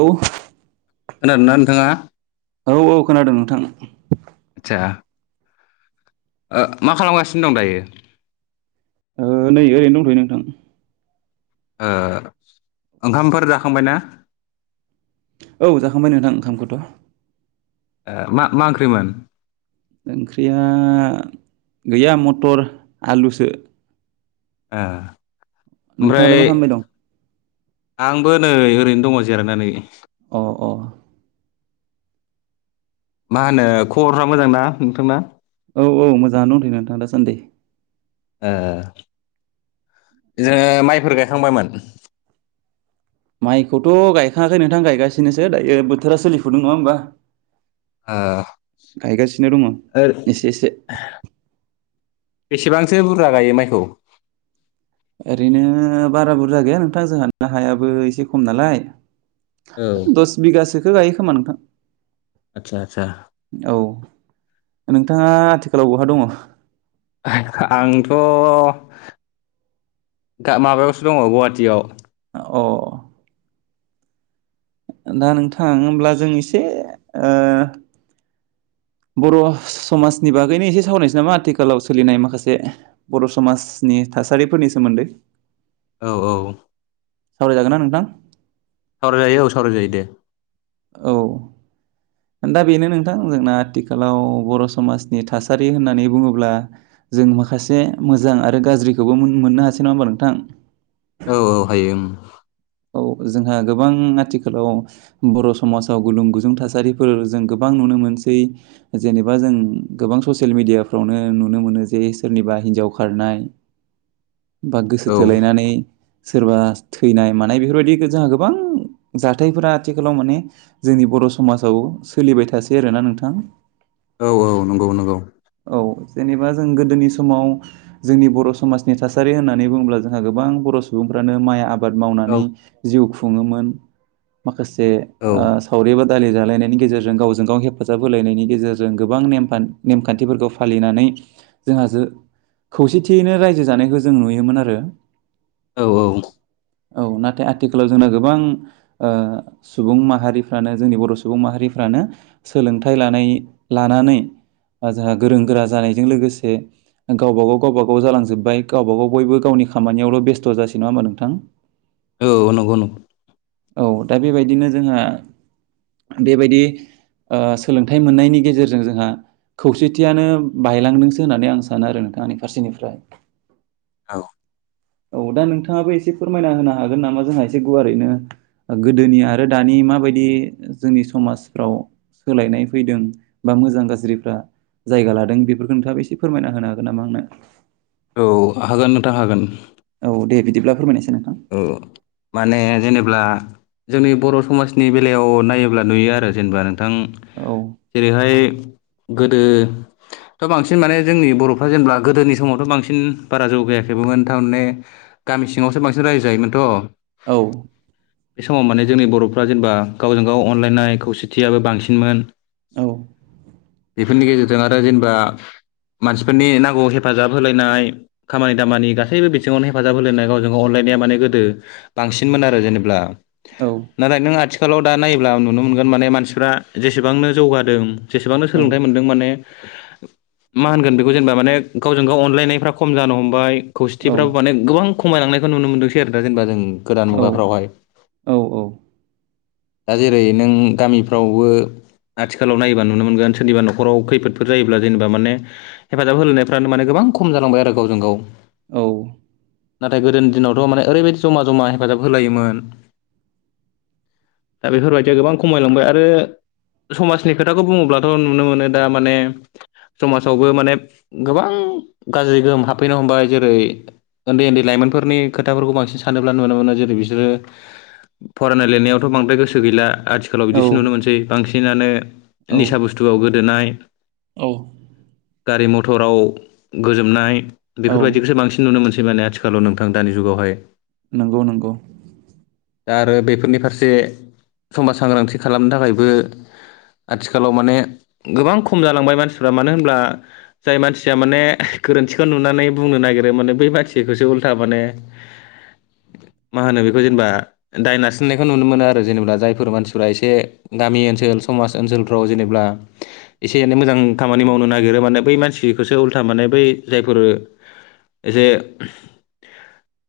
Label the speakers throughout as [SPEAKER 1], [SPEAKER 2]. [SPEAKER 1] औे ।
[SPEAKER 2] खोनादोंना नोंथाङा।
[SPEAKER 1] औ औ खोनादों नोंथां।
[SPEAKER 2] आतसा मा खालामगासिनो दं दायो?
[SPEAKER 1] नै ओरैनो दंथ'यो नोंथां।
[SPEAKER 2] ओंखामफोर जाखांबायना?
[SPEAKER 1] औ जाखांबाय नोंथां ओंखामखौथ'।
[SPEAKER 2] मा मा ओंख्रिमोन?
[SPEAKER 1] ओंख्रिया गैया मटर आलुसो।
[SPEAKER 2] ओमफ्राय
[SPEAKER 1] नोंथाङालाय मा खालामबाय दं
[SPEAKER 2] आंबो नै ओरैनो। दङ जिरायनानै।
[SPEAKER 1] अ अ।
[SPEAKER 2] मा होनो खबरफोरा मोजांना नोंथांना?
[SPEAKER 1] औ औ मोजाङानो दंथ'यो नोंथां दासान्दि।
[SPEAKER 2] ए जोङो माइफोर गायखांबायमोन।
[SPEAKER 1] माइखौथ' गायखाङाखै नोंथां गायगासिनोसो दायो बोथोरा सोलिफुदों नङा होमबा।
[SPEAKER 2] ओ
[SPEAKER 1] गायगासिनो दङ
[SPEAKER 2] ओ
[SPEAKER 1] एसे एसे।
[SPEAKER 2] बेसेबांसो बुरजा गायो माइखौ?
[SPEAKER 1] ओरैनो बारा बुरजा गैया नोंथां जोंहाना हायाबो एसे खम नालाय।
[SPEAKER 2] औ
[SPEAKER 1] दस बिगासोखौ गायो खोमा नोंथां।
[SPEAKER 2] आतसा आतसा।
[SPEAKER 1] औ नोंथाङा आथिखालाव बहा दङ?
[SPEAKER 2] आंथ'। दा माबायावसो दङ गुवाहाटियाव।
[SPEAKER 1] अ। दा नोंथां होमब्ला जों एसे बर' समाजनि बागैनो एसे सावरायनोसै नामा आथिखालाव सोलिनाय माखासे बर' समाजनि थासारिफोरनि सोमोन्दै।
[SPEAKER 2] औ औ।
[SPEAKER 1] सावराय जागोनना नोंथां।
[SPEAKER 2] सावरायजायो औ सावरायजायो दे।
[SPEAKER 1] औ। दा बेनो नोंथां जोंना आथिखालाव बर' समाजनि थासारि होननानै बुङोब्ला । जों माखासे मोजां आरो गाज्रिखौबो मोननो हासै नङा होनबा नोंथां।
[SPEAKER 2] औ औ हायो।
[SPEAKER 1] जोंहा गोबां आथिखालाव बर' समाजाव गुलुं गुजुं थासारिफोर जों गोबां नुनो मो मोनसै जेनेबा जों गोबां ससियेल मिडियाफ्रावनो नुनो मोनो जे सोरनिबा हिनजाव खारनाय गोसो
[SPEAKER 2] औ
[SPEAKER 1] थोलायनानै सोरबा थैनाय। थानाय बेफोरबायदिखौ जों गोबां जाथायफोरा आथिखालाव माने जोंनि बर समाजाव सोलिबाय थासै आरोना नोंथां
[SPEAKER 2] औ औ नंगौ नंगौ
[SPEAKER 1] औ जेनेबा जों गोदोनि समाव जोंनि बर‌ समाजनि थासारि होननानै बुङोब्ला जोंहा गोबां बर‌सुबुंफोर फ्रानो माइ आबाद
[SPEAKER 2] औ
[SPEAKER 1] मावनानै जिउ खुङोमोन माखासे
[SPEAKER 2] औ
[SPEAKER 1] ओ सावरि बाद दालि जालायनायनि गेजेरजों गावजों गाव हेफाजाब होलायनायनि गेजेरजों गोबां नेम खान्थि खान्थिफोरखौ फालिनानै जोंहासो खौसेथियैनो रायजो जानायखौ जों नुयोमोन आरो
[SPEAKER 2] औ औ
[SPEAKER 1] औ नाथाय आथिखालाव जोंना गोबां ओ सुबुं माहारिफ्रानो जोंनि बर सुबुं माहारि फ्रानो सोलोंथाय लानाय‌ लानानै आ जोंहा गोरों गोरा जानायजों लोगोसे गावबा गाव गावबा गाव जालांजोब्बाय गावबा गाव बयबो गावनि खामानियावल बेस्थ जासै नङा होमबा नोंथां
[SPEAKER 2] औ नंगौ नंगौ
[SPEAKER 1] औ दा बेबायदिनो जोंहा बेबायदि ओ सोलोंथाइ मोननायनि गेजेरजों जोंहा खौसेथियानो बायलांदोंसो होननानै आं सानो आरो नोंथां आंनि फारसेनिफ्राय
[SPEAKER 2] औ
[SPEAKER 1] औ दा नोंथाङाबो एसे फोरमायना होनो हागोन नामा जोंहा एसे गुवारैनो गोदोनि आरो दानि माबायदि बे जोंनि समाजफ्राव सोलायनाय फैदों बा मोजां गाज्रिफ्रा जायगा लादों बेफोरखौ नोंथाङाबो एसे फोरमायना होनो हागोन नामा आंनो
[SPEAKER 2] औ हागोन नोंथां हागोन
[SPEAKER 1] औ दे बिदिब्ला फोरमायनायसाय
[SPEAKER 2] औ माने जेनेब्ला जोंनि बर समाजनि बेलायाव नायोब्ला नुयो आरो जेनेबा नोंथां
[SPEAKER 1] औ
[SPEAKER 2] जेरैहाय गोदो दा बांसिन माने जोंनि बरफ्रा जेनेबा गोदोनि समावथ बांसिन बारा जौगायाखैबोमोन थारमाने गामि सिङावसो बांसिन रायजो जायोमोनथ
[SPEAKER 1] औ
[SPEAKER 2] बे समाव माने जोंनि बरफ्रा जेनेबा गावजों गाव अनलायनाय खौसेथियाबो बांसिनमोन
[SPEAKER 1] औ
[SPEAKER 2] बेफोरनि गेजेरजों आरो जेनेबा मानसिफोरनि नांगौ हेफाजाब होलायनाय खामानि दामानि गासैबो बिथिङावनो हेफाजाब होलायनाय गावजों गाव अनलायनाया माने गोदो बांसिनमोन आरो जेनेब्ला
[SPEAKER 1] औ
[SPEAKER 2] नाथाय नों आथि खालाव दा नायोब्ला नुनो मोनगोन माने मानसिफ्रा जेसेबांनो जौगादों जेसेबांनो
[SPEAKER 1] औ
[SPEAKER 2] सोलोंथाइ मोनदों माने मा होनगोन बेखौ जेनेबा माने गावजों गाव अनलायनायफ्रा खम जानो हमबाय
[SPEAKER 1] औ
[SPEAKER 2] खौसेथिफ्राबो माने गोबां खमायलांनायखौ नुनो मोनदोंसै आरो दा जेनेबा जोंबो गोदान
[SPEAKER 1] औ
[SPEAKER 2] मुगाफ्रावहाय
[SPEAKER 1] औ
[SPEAKER 2] दा जेरै नों गामिफ्रावबो आथिखालाव नायोबा नुनो मोनगोन सोरनिबा न'खराव खैफोदफोर जायोब्ला जेनेबा माने हेफाजाब होलायनायफ्रानो माने गोबां गोबां खम जालांबाय आरो गावजों गाव
[SPEAKER 1] औ
[SPEAKER 2] नाथाय गोदोनि दिनावथ माने ओरैबायदि जमा जमा हेफाजाब होलायोमोन। दा बेफोरबायदिया गोबां खमायलांबाय आरो समाजनि खोथाखौ बुङोब्लाथ नुनो मोनो दा माने समाजावबो माने गोबां गाज्रि गोहोम हाबफैनो हमबाय जेरै ओन्दै ओन्दै लाइमोनफोरनि खोथाफोरखौ बांसिन सानोब्ला नुनो मोनो जेरै बिसोरो फरायनाय लिरनायावथ बांद्राय गोसो गैला आथिखालाव बिदिसो नुनो मोनसै बांसिनानो
[SPEAKER 1] औ
[SPEAKER 2] निसा बुस्थुआव गोदोनाय
[SPEAKER 1] औ
[SPEAKER 2] गारि म थराव गोजोमनाय
[SPEAKER 1] औ
[SPEAKER 2] बेफोरबायदिखौसो बांसिन नुनो मोनसै माने आथिखालाव नोंथां दानि जुगावहाय
[SPEAKER 1] नंगौ नंगौ
[SPEAKER 2] दा आरो बेफोरनि फारसे समाज सांग्रांथि खालामनो थाखायबो आथिखालाव माने गोबां खम जालांबाय मानसिफ्रा मानो होनब्ला जाय मानसिया माने गोरोन्थिखौ नुनानै बुंनो नागिरो माने बै मानथिसिखौसो उल्था माने
[SPEAKER 1] [inaudible]
[SPEAKER 2] मा होनो बेखौ जेनेबा दाय नारसिननायखौ नुनो मोनो आरो जेनेबा जायफोर मानसिफ्रा एसे गामि ओनसोल सम माज ओनसोलफ्राव जेनेब्ला एसे एनै मोजां खामानि मावनो नागिरो माने बै मानसिखौसो उल्था माने बै जायफोर एसे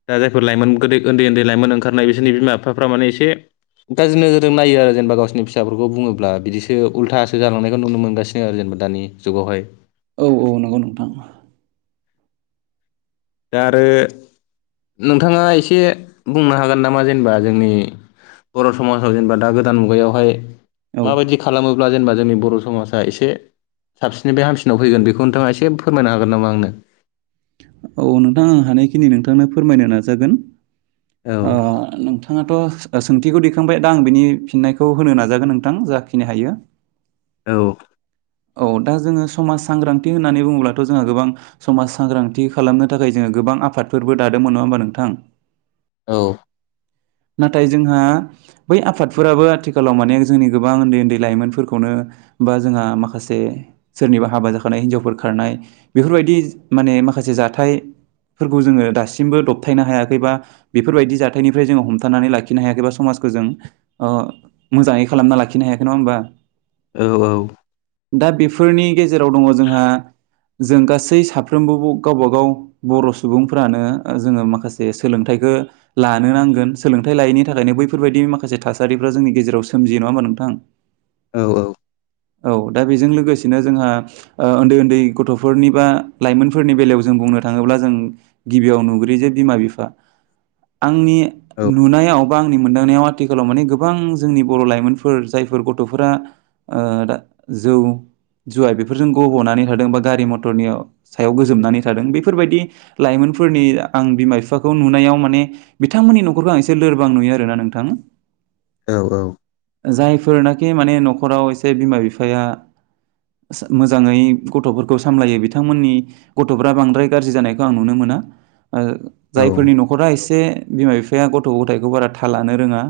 [SPEAKER 2] दा जायफोर लाइमोन गोदै उन्दै उन्दै लाइमोन ओंखारनाय बिसोरनि बिमा बिफाफ्रा माने एसे गाज्रि नोजोरजों नायो आरो जेनेबा गावसोरनि फिसाफोरखौ बुङोब्ला बिदिसो उल्थासो जालांनायखौ नुनो मोनगासिनो आरो जेनेबा। दानि जुगावहाय।
[SPEAKER 1] औ औ नंगौ नोंथां।
[SPEAKER 2] दा आरो नोंथाङा एसे बुंनो हागोन नामा जेनेबा जोंनि बर समाजाव जेनेबा दा गोदान मुगायावहाय
[SPEAKER 1] औ
[SPEAKER 2] माबायदि खालामो ब्ला जेनेबा जोंनि बर समाजा एसे साबसिननिफ्राय हामसिनाव फैगोन बेखौ नोंथाङा एसे फोरमायनो हागोन नामा आंनो?
[SPEAKER 1] औ नोंथां आं हानायखिनि नोंथांनो फोरमायनो नाजागोन।
[SPEAKER 2] औ
[SPEAKER 1] ओ-नोंथाङाथ सोंथि दैखांबाय दा आं बिनि फिननायखौ होनो नाजागोन नोंथां जाखिनि हायो।
[SPEAKER 2] औ
[SPEAKER 1] औ दा जोङो समाज सांग्रांथि होननानै बुङोब्लाथ जोंहा गोबां समाज सांग्रांथि खालामनो थाखाय जोङो गोब गोबां आफादफोरबो दादोंमोन नङा होमबा नोंथां?
[SPEAKER 2] औ
[SPEAKER 1] [inaudible] नाथाय जोंहा बै आफादफोराबो आथिखालाव माने जोंनि गोबां उन्दै उन्दै लाइमोनफोरखौनो बा जोंहा मा माखासे सोरनिबा हाबा जाखानाय हिनजावफोर खारनाय बेफोरबायदि माने माखासे जाथाय फोरबो जोङो दासिमबो दबथायनो हायाखै बा बेफोरबायदि जाथायनिफ्राय जोङो हमथानानै लाखिनो हायाखै बा समाज जों मोजाङै खालामना लाखिनो हायाखै नङा होमबा?
[SPEAKER 2] औ औ
[SPEAKER 1] दा बेफोरनि गेजेराव दङ जोंहा जों गासै साफ्रोमबो ब-गावबागाव बर सुबुंफ्रानो जोङो माखासे सोलोंथाइ लानो नांगोन सोलोंथाइ लायैनि थाखायनो बैफोरबायदि माखासे थासारिफ्रा जोंनि गेजेराव सोमजियो नङा [unintelligible]
[SPEAKER 2] औ औ
[SPEAKER 1] औ दा बेजों लोगोसेनो जोंहा उन्दै उन्दै गथफोरनि बा लाइमोनफोरनि बेलायाव जों बुंनो थाङोब्ला जों गिबियाव नुग्रो जे बिमा बिफा आंनि
[SPEAKER 2] औ
[SPEAKER 1] नुनायाव बा आंनि मोनदांनायाव आथिखालाव माने गोबां जोंनि बर लाइमोनफोर जायफोर गथफोरा ओ-द जौ जुवा बेफोरजों गबनानै थादों बा गारि मथरनि सायाव गोजोमनानै थादों बेफोरबायदि लाइमोन फोरनि आं बिमा बिफाखौ नुनायाव माने बिथांमोननि नखरखौ आं एसे लोरबां नुयो आरोना नोंथां।
[SPEAKER 2] औ औ
[SPEAKER 1] जायफोरनाखि माने नखराव एसे बिमा बिफाया मोजाङै गथफोरखौ सामलायो बिथांमोननि गथफ्रा बांद्राय गाज्रि जानायखौ आं नुनो मो ओ जायफोरनि नखरा एसे बिमा बिफाया गथ गथायखौ बारा थाललानो रोङा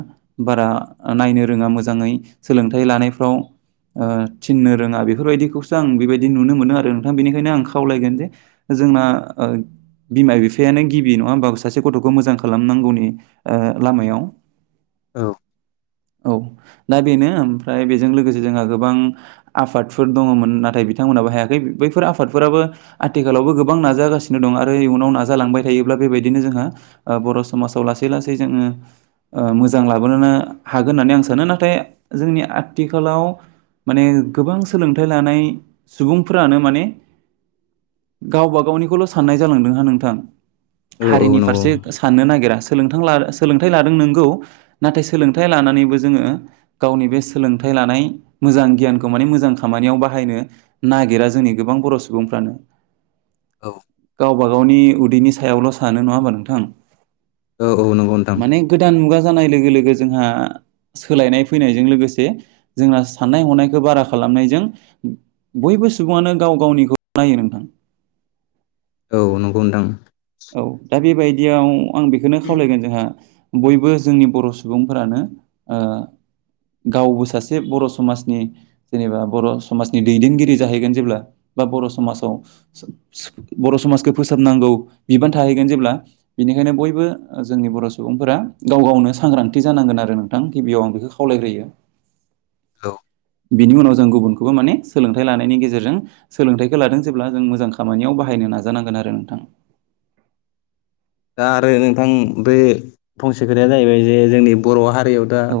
[SPEAKER 1] बारा नायनो रोङा मोजाङै सोलोंथाइ थाय लानायफ्राव ओ-थिननो रोङा बेफोरबायदिखौसो आं बेबायदि नुनो मोनदों आरो नोंथां बेनिखायनो आं खावलायगोन जे जों ना ओ बिमा बिफायानो गिबि नङा होमबाबो सासे गथखौ मोजां खालामनांगौनि ओ लामायाव।
[SPEAKER 2] औ
[SPEAKER 1] औ दा बेनो ओमफ्राय बेजों लोगोसे जोंना गोबां आफादफोर दङमोन नाथाय बिथांमोनाबो हायाखै बैफोर आफादफोराबो आथिखालावबो गोबां। गोबां नाजागासिनो दं आरो इयुनाव नाजालांबाय थायोब्ला बेबायदिनो जोंहा ओ-बर समाजाव लासै लासै जों ओ मोजां लाबोनोनो हागोन होननानै आं सानो नाथाय जोंनि आथिखालाव। माने गोबां सोलोंथाइ लानाय सुबुंफोरानो माने। गावबाागावनिखौल साननाय जालांदोंहा नोंथां।
[SPEAKER 2] औ औ
[SPEAKER 1] हारिनि
[SPEAKER 2] नंगौ
[SPEAKER 1] फारसे साननो नागिरा। सोलोंथां ला सोलोंथाइ लादों नोंगौ नाथाय सोलोंथाइ लानानैबो जोंङो गावनि बे सोलोंथाइ लानाय मोजां गियानखौ माने मोजां खामानियाव बाहायनो नागिरा जोंनि गोबां बर' सुबुंफ्रानो
[SPEAKER 2] औ
[SPEAKER 1] गावबा गावनि उदैनि सायावल' सानो नंङा होमबा नोंथां
[SPEAKER 2] औ औ नोंगौ नोंथां
[SPEAKER 1] माने गोदान मुगा जानाय लोगो लोगो जोंहा सोलायनाय फैनायजों लोगोसे जोंहा साननाय हनायखो बारा खालामनायजों बयबो सुबुङानो गाव गावनिखौ नायो नोंथां [inaudible]
[SPEAKER 2] औ नंगौ नोंथां
[SPEAKER 1] औ दा बेबायदियाव आं बेखोनो खावलायगोन जोंहा बयबो जोंनि बर' सुबुंफोरानो ओ गावबो सासे बर' समाजनि जेनेबा बर' समाजनि दैदेनगिरि जाहैगोन जेब्ला बा बर' समाजाव बर' समाजखो फोसाबनांगौ बिबान थाहैगोन जेब्ला बिनिखायनो बयबो ओ जोंनि बर' सुबुंफोरा गाव गावनो सांग्रांथि जानांगोन आ रो नोंथां गिबियाव आं बेखो खावलायग्रोयो
[SPEAKER 2] औ
[SPEAKER 1] बिनि उनाव जों गुबुनखौबो माने सोलोंथाइ लानायनि गेजेरजों सोलोंथाइखो लादों जेब्ला जों मोजां खामानियाव बाहायनो नाजानांगोन आरो नोंथां
[SPEAKER 2] दा आरो नोंथां बे फंसे खोथाया जाहैबाय जे जोंनि बर' हारियाव दा
[SPEAKER 1] औ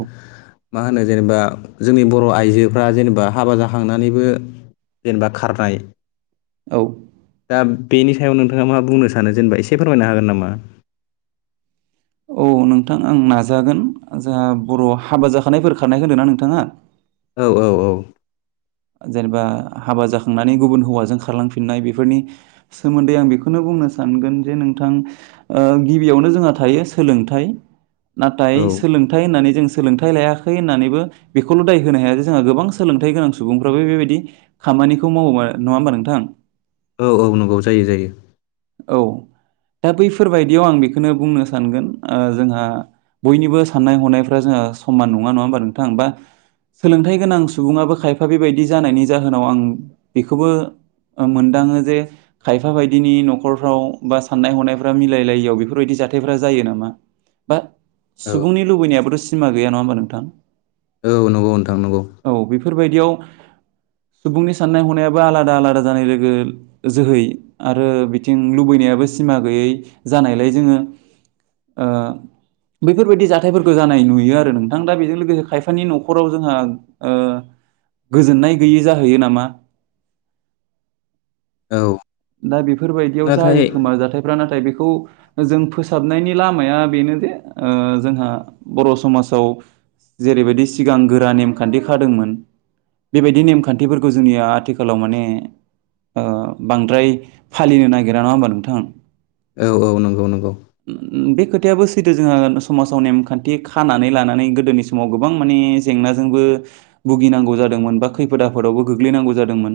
[SPEAKER 2] मा होनो जेनेबा जोंनि बर' आइजोफ्रा जेनेबा हाबा जाखांनानैबो जेनेबा खारनाय
[SPEAKER 1] औ
[SPEAKER 2] दा बेनि सायाव नोंथाङा मा बुंनो सानो जेनेबा एसे फोरमायनो हागोन नामा। [inaudible]
[SPEAKER 1] औ नोंथां आं नाजागोन जोंहा बर' हाबा जाखानायफोर खारनायखो होनदों ना नोंथाङा
[SPEAKER 2] औ औ औ
[SPEAKER 1] जेनेबा हाबा जाखांनानै गुबुन हौवाजों खारलांफिननाय बेफोरनि सोमोन्दै आं बिखोनो बुं नो सानगोन जे नोंथां ओ गिबियावनो जोंहा थायो सोलोंथाइ नाथाय
[SPEAKER 2] औ
[SPEAKER 1] सोलोंथाइ होननानै जों सोलोंथाइ लायाखै होननानैबो बेखौल' दाय होनो हाया जे जोंहा गोबां सोलोंथाइ गोनां सुबुंफ्राबो बेबायदि खामानिखौ मावो नंङा होमबा नोंथां
[SPEAKER 2] औ औ नंगौ जायो जायो
[SPEAKER 1] औ दा बैफोरबायदियाव आं बिखोनो बुंनो सानगोन ओ जोंहा बयनिबो साननाय हनायफ्रा जोंहा ओ समान नंङा नंङा होमबा नोंथां बा सोलोंथाइ गोनां सुबुंङाबो खायफा बेबायदि जानायनि जाहोनाव आं बेखौबो ओ मोनदाङो जे खायफा बायदिनि न खरफ्राव बा साननाय हनायफ्रा मिलायलायियाव बेफोरबायदि जाथायफ्रा जायो नामा बा
[SPEAKER 2] औ
[SPEAKER 1] सुबुंनि लुबैनायाबोथ' सिमा गैया नंङा होमबा नोंथां
[SPEAKER 2] औ नंगौ नोंथां नंगौ
[SPEAKER 1] औ बेफोरबायदियाव सुबुंनि साननाय हनायाबो आलादा-आलादा जानाय लोगो जोहै आरो बिथिं लुबैनायाबो सिमा गैयै जानायलाय जोंङो ओ बेैफोरबायदि जाथायफोरखौ जानाय नुयो आरो नोंथां दा बेजों लोगोसे खायफानि न'खराव जोंहा गोजोननाय गैयि जाहैयो नामा
[SPEAKER 2] औ
[SPEAKER 1] दा बेफोरबायदियाव
[SPEAKER 2] नाथाय
[SPEAKER 1] जायो खोमा जाथायफ्रा नाथाय बे खौ जों फोसाबनायनि लामाया बेनोदि जोंहा बर' समाजाव जेरैबायदि सिगां गोरा नेमखान्थि खादोंमोन बेबायदि नेमखान्थिफोरखौ जोंनिया आथिखालाव माने ओ बांद्राय फालिनो नागिरा नङा ओमबा नोंथां?
[SPEAKER 2] औ औ नंगौ नंगौ।
[SPEAKER 1] बे खोथायाबो सैथो जोंहा समाजाव नेमखान्थि खानानै लानानै गोदोनि समाव गोबां माने जेंना जोंबो भुगिनांगौ जादोंमोन बा खैफोद आफोदावबो गोग्लैनांगौ जादोंमोन।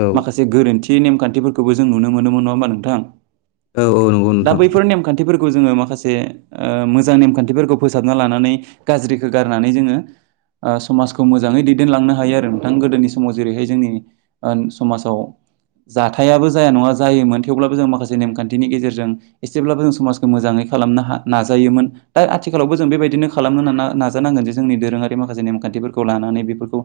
[SPEAKER 2] औ
[SPEAKER 1] माखासे गोरोन्थि नेमखान्थिफोरखौबो जों नुनो मोनोमोन नङा ओमबा नोंथां।
[SPEAKER 2] औ औ नंगौ
[SPEAKER 1] दा
[SPEAKER 2] नोंथां
[SPEAKER 1] बैफोर नेमखान्थिफोर खौ जोङो माखासे मोजां नेमखान्थिफोरखौ फोसाबना लानानै गाज्रिखौ गारनानै जोङो समाजखौ मोजाङै दैदेनलांनो हायो आरो नोंथां गोदोनि समाव जेरैहाय जोंनि समाजाव जाथायाबो जाया नङा जायोमोन थेवब्लाबो जों माखासे नेमखान्थिनि गेजेरजों एसेब्लाबो जों समाजखौ मोजाङै खालामनो नाजायोमोन दा आथिखालावबो जों बेबायदिनो खालामनो नाजानांगोन जे जोंनि दोरोङारि माखासे नेमखा न्थिफोरखौ लानानै बेफोरखौ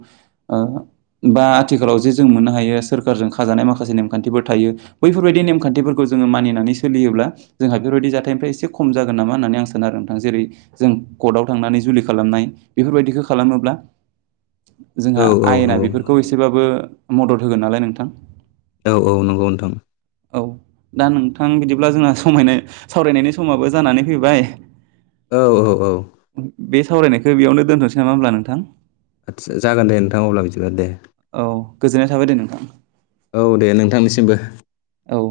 [SPEAKER 1] बा आथिखालाव जे जों मोननो हायो सोरखारजों खाजानाय मा खासे नेमखान्थिफोर थायो बैफोरबायदि नेमखान्थिफोरखौ जोङो मानिनानै सोलियोब्ला जोंहा बेफोरबायदि जाथायनिफ्राय एसे खम जागोन नामा होननानै आं सानो आरो नोंथां जेरै जों कर्टआव थांनानै जुलि खालामनाय बेफोरबायदिखौ खालामोब्ला जोंहा
[SPEAKER 2] औ औ
[SPEAKER 1] आयेना
[SPEAKER 2] नंगौ
[SPEAKER 1] बेफोरखौ एसेबाबो मदद होगोन नालाय नोंथां।
[SPEAKER 2] औ औ नंगौ नोंथां।
[SPEAKER 1] औ दा नोंथां बिदिब्ला जोंहा समायनाय सावरायनायनि समाबो जानानै फैबाय।
[SPEAKER 2] औ औ औ
[SPEAKER 1] बे सावरायनायखौ बेयावनो दोनथ'नोसै नामा होनब्ला नोंथां?
[SPEAKER 2] आदसा जागोन दे नोंथां अब्ला बिदिब्ला दे ।
[SPEAKER 1] औ गोजोननाय थाबाय दे नोंथां।
[SPEAKER 2] औ दे नोंथांनिसिमबो ।
[SPEAKER 1] औ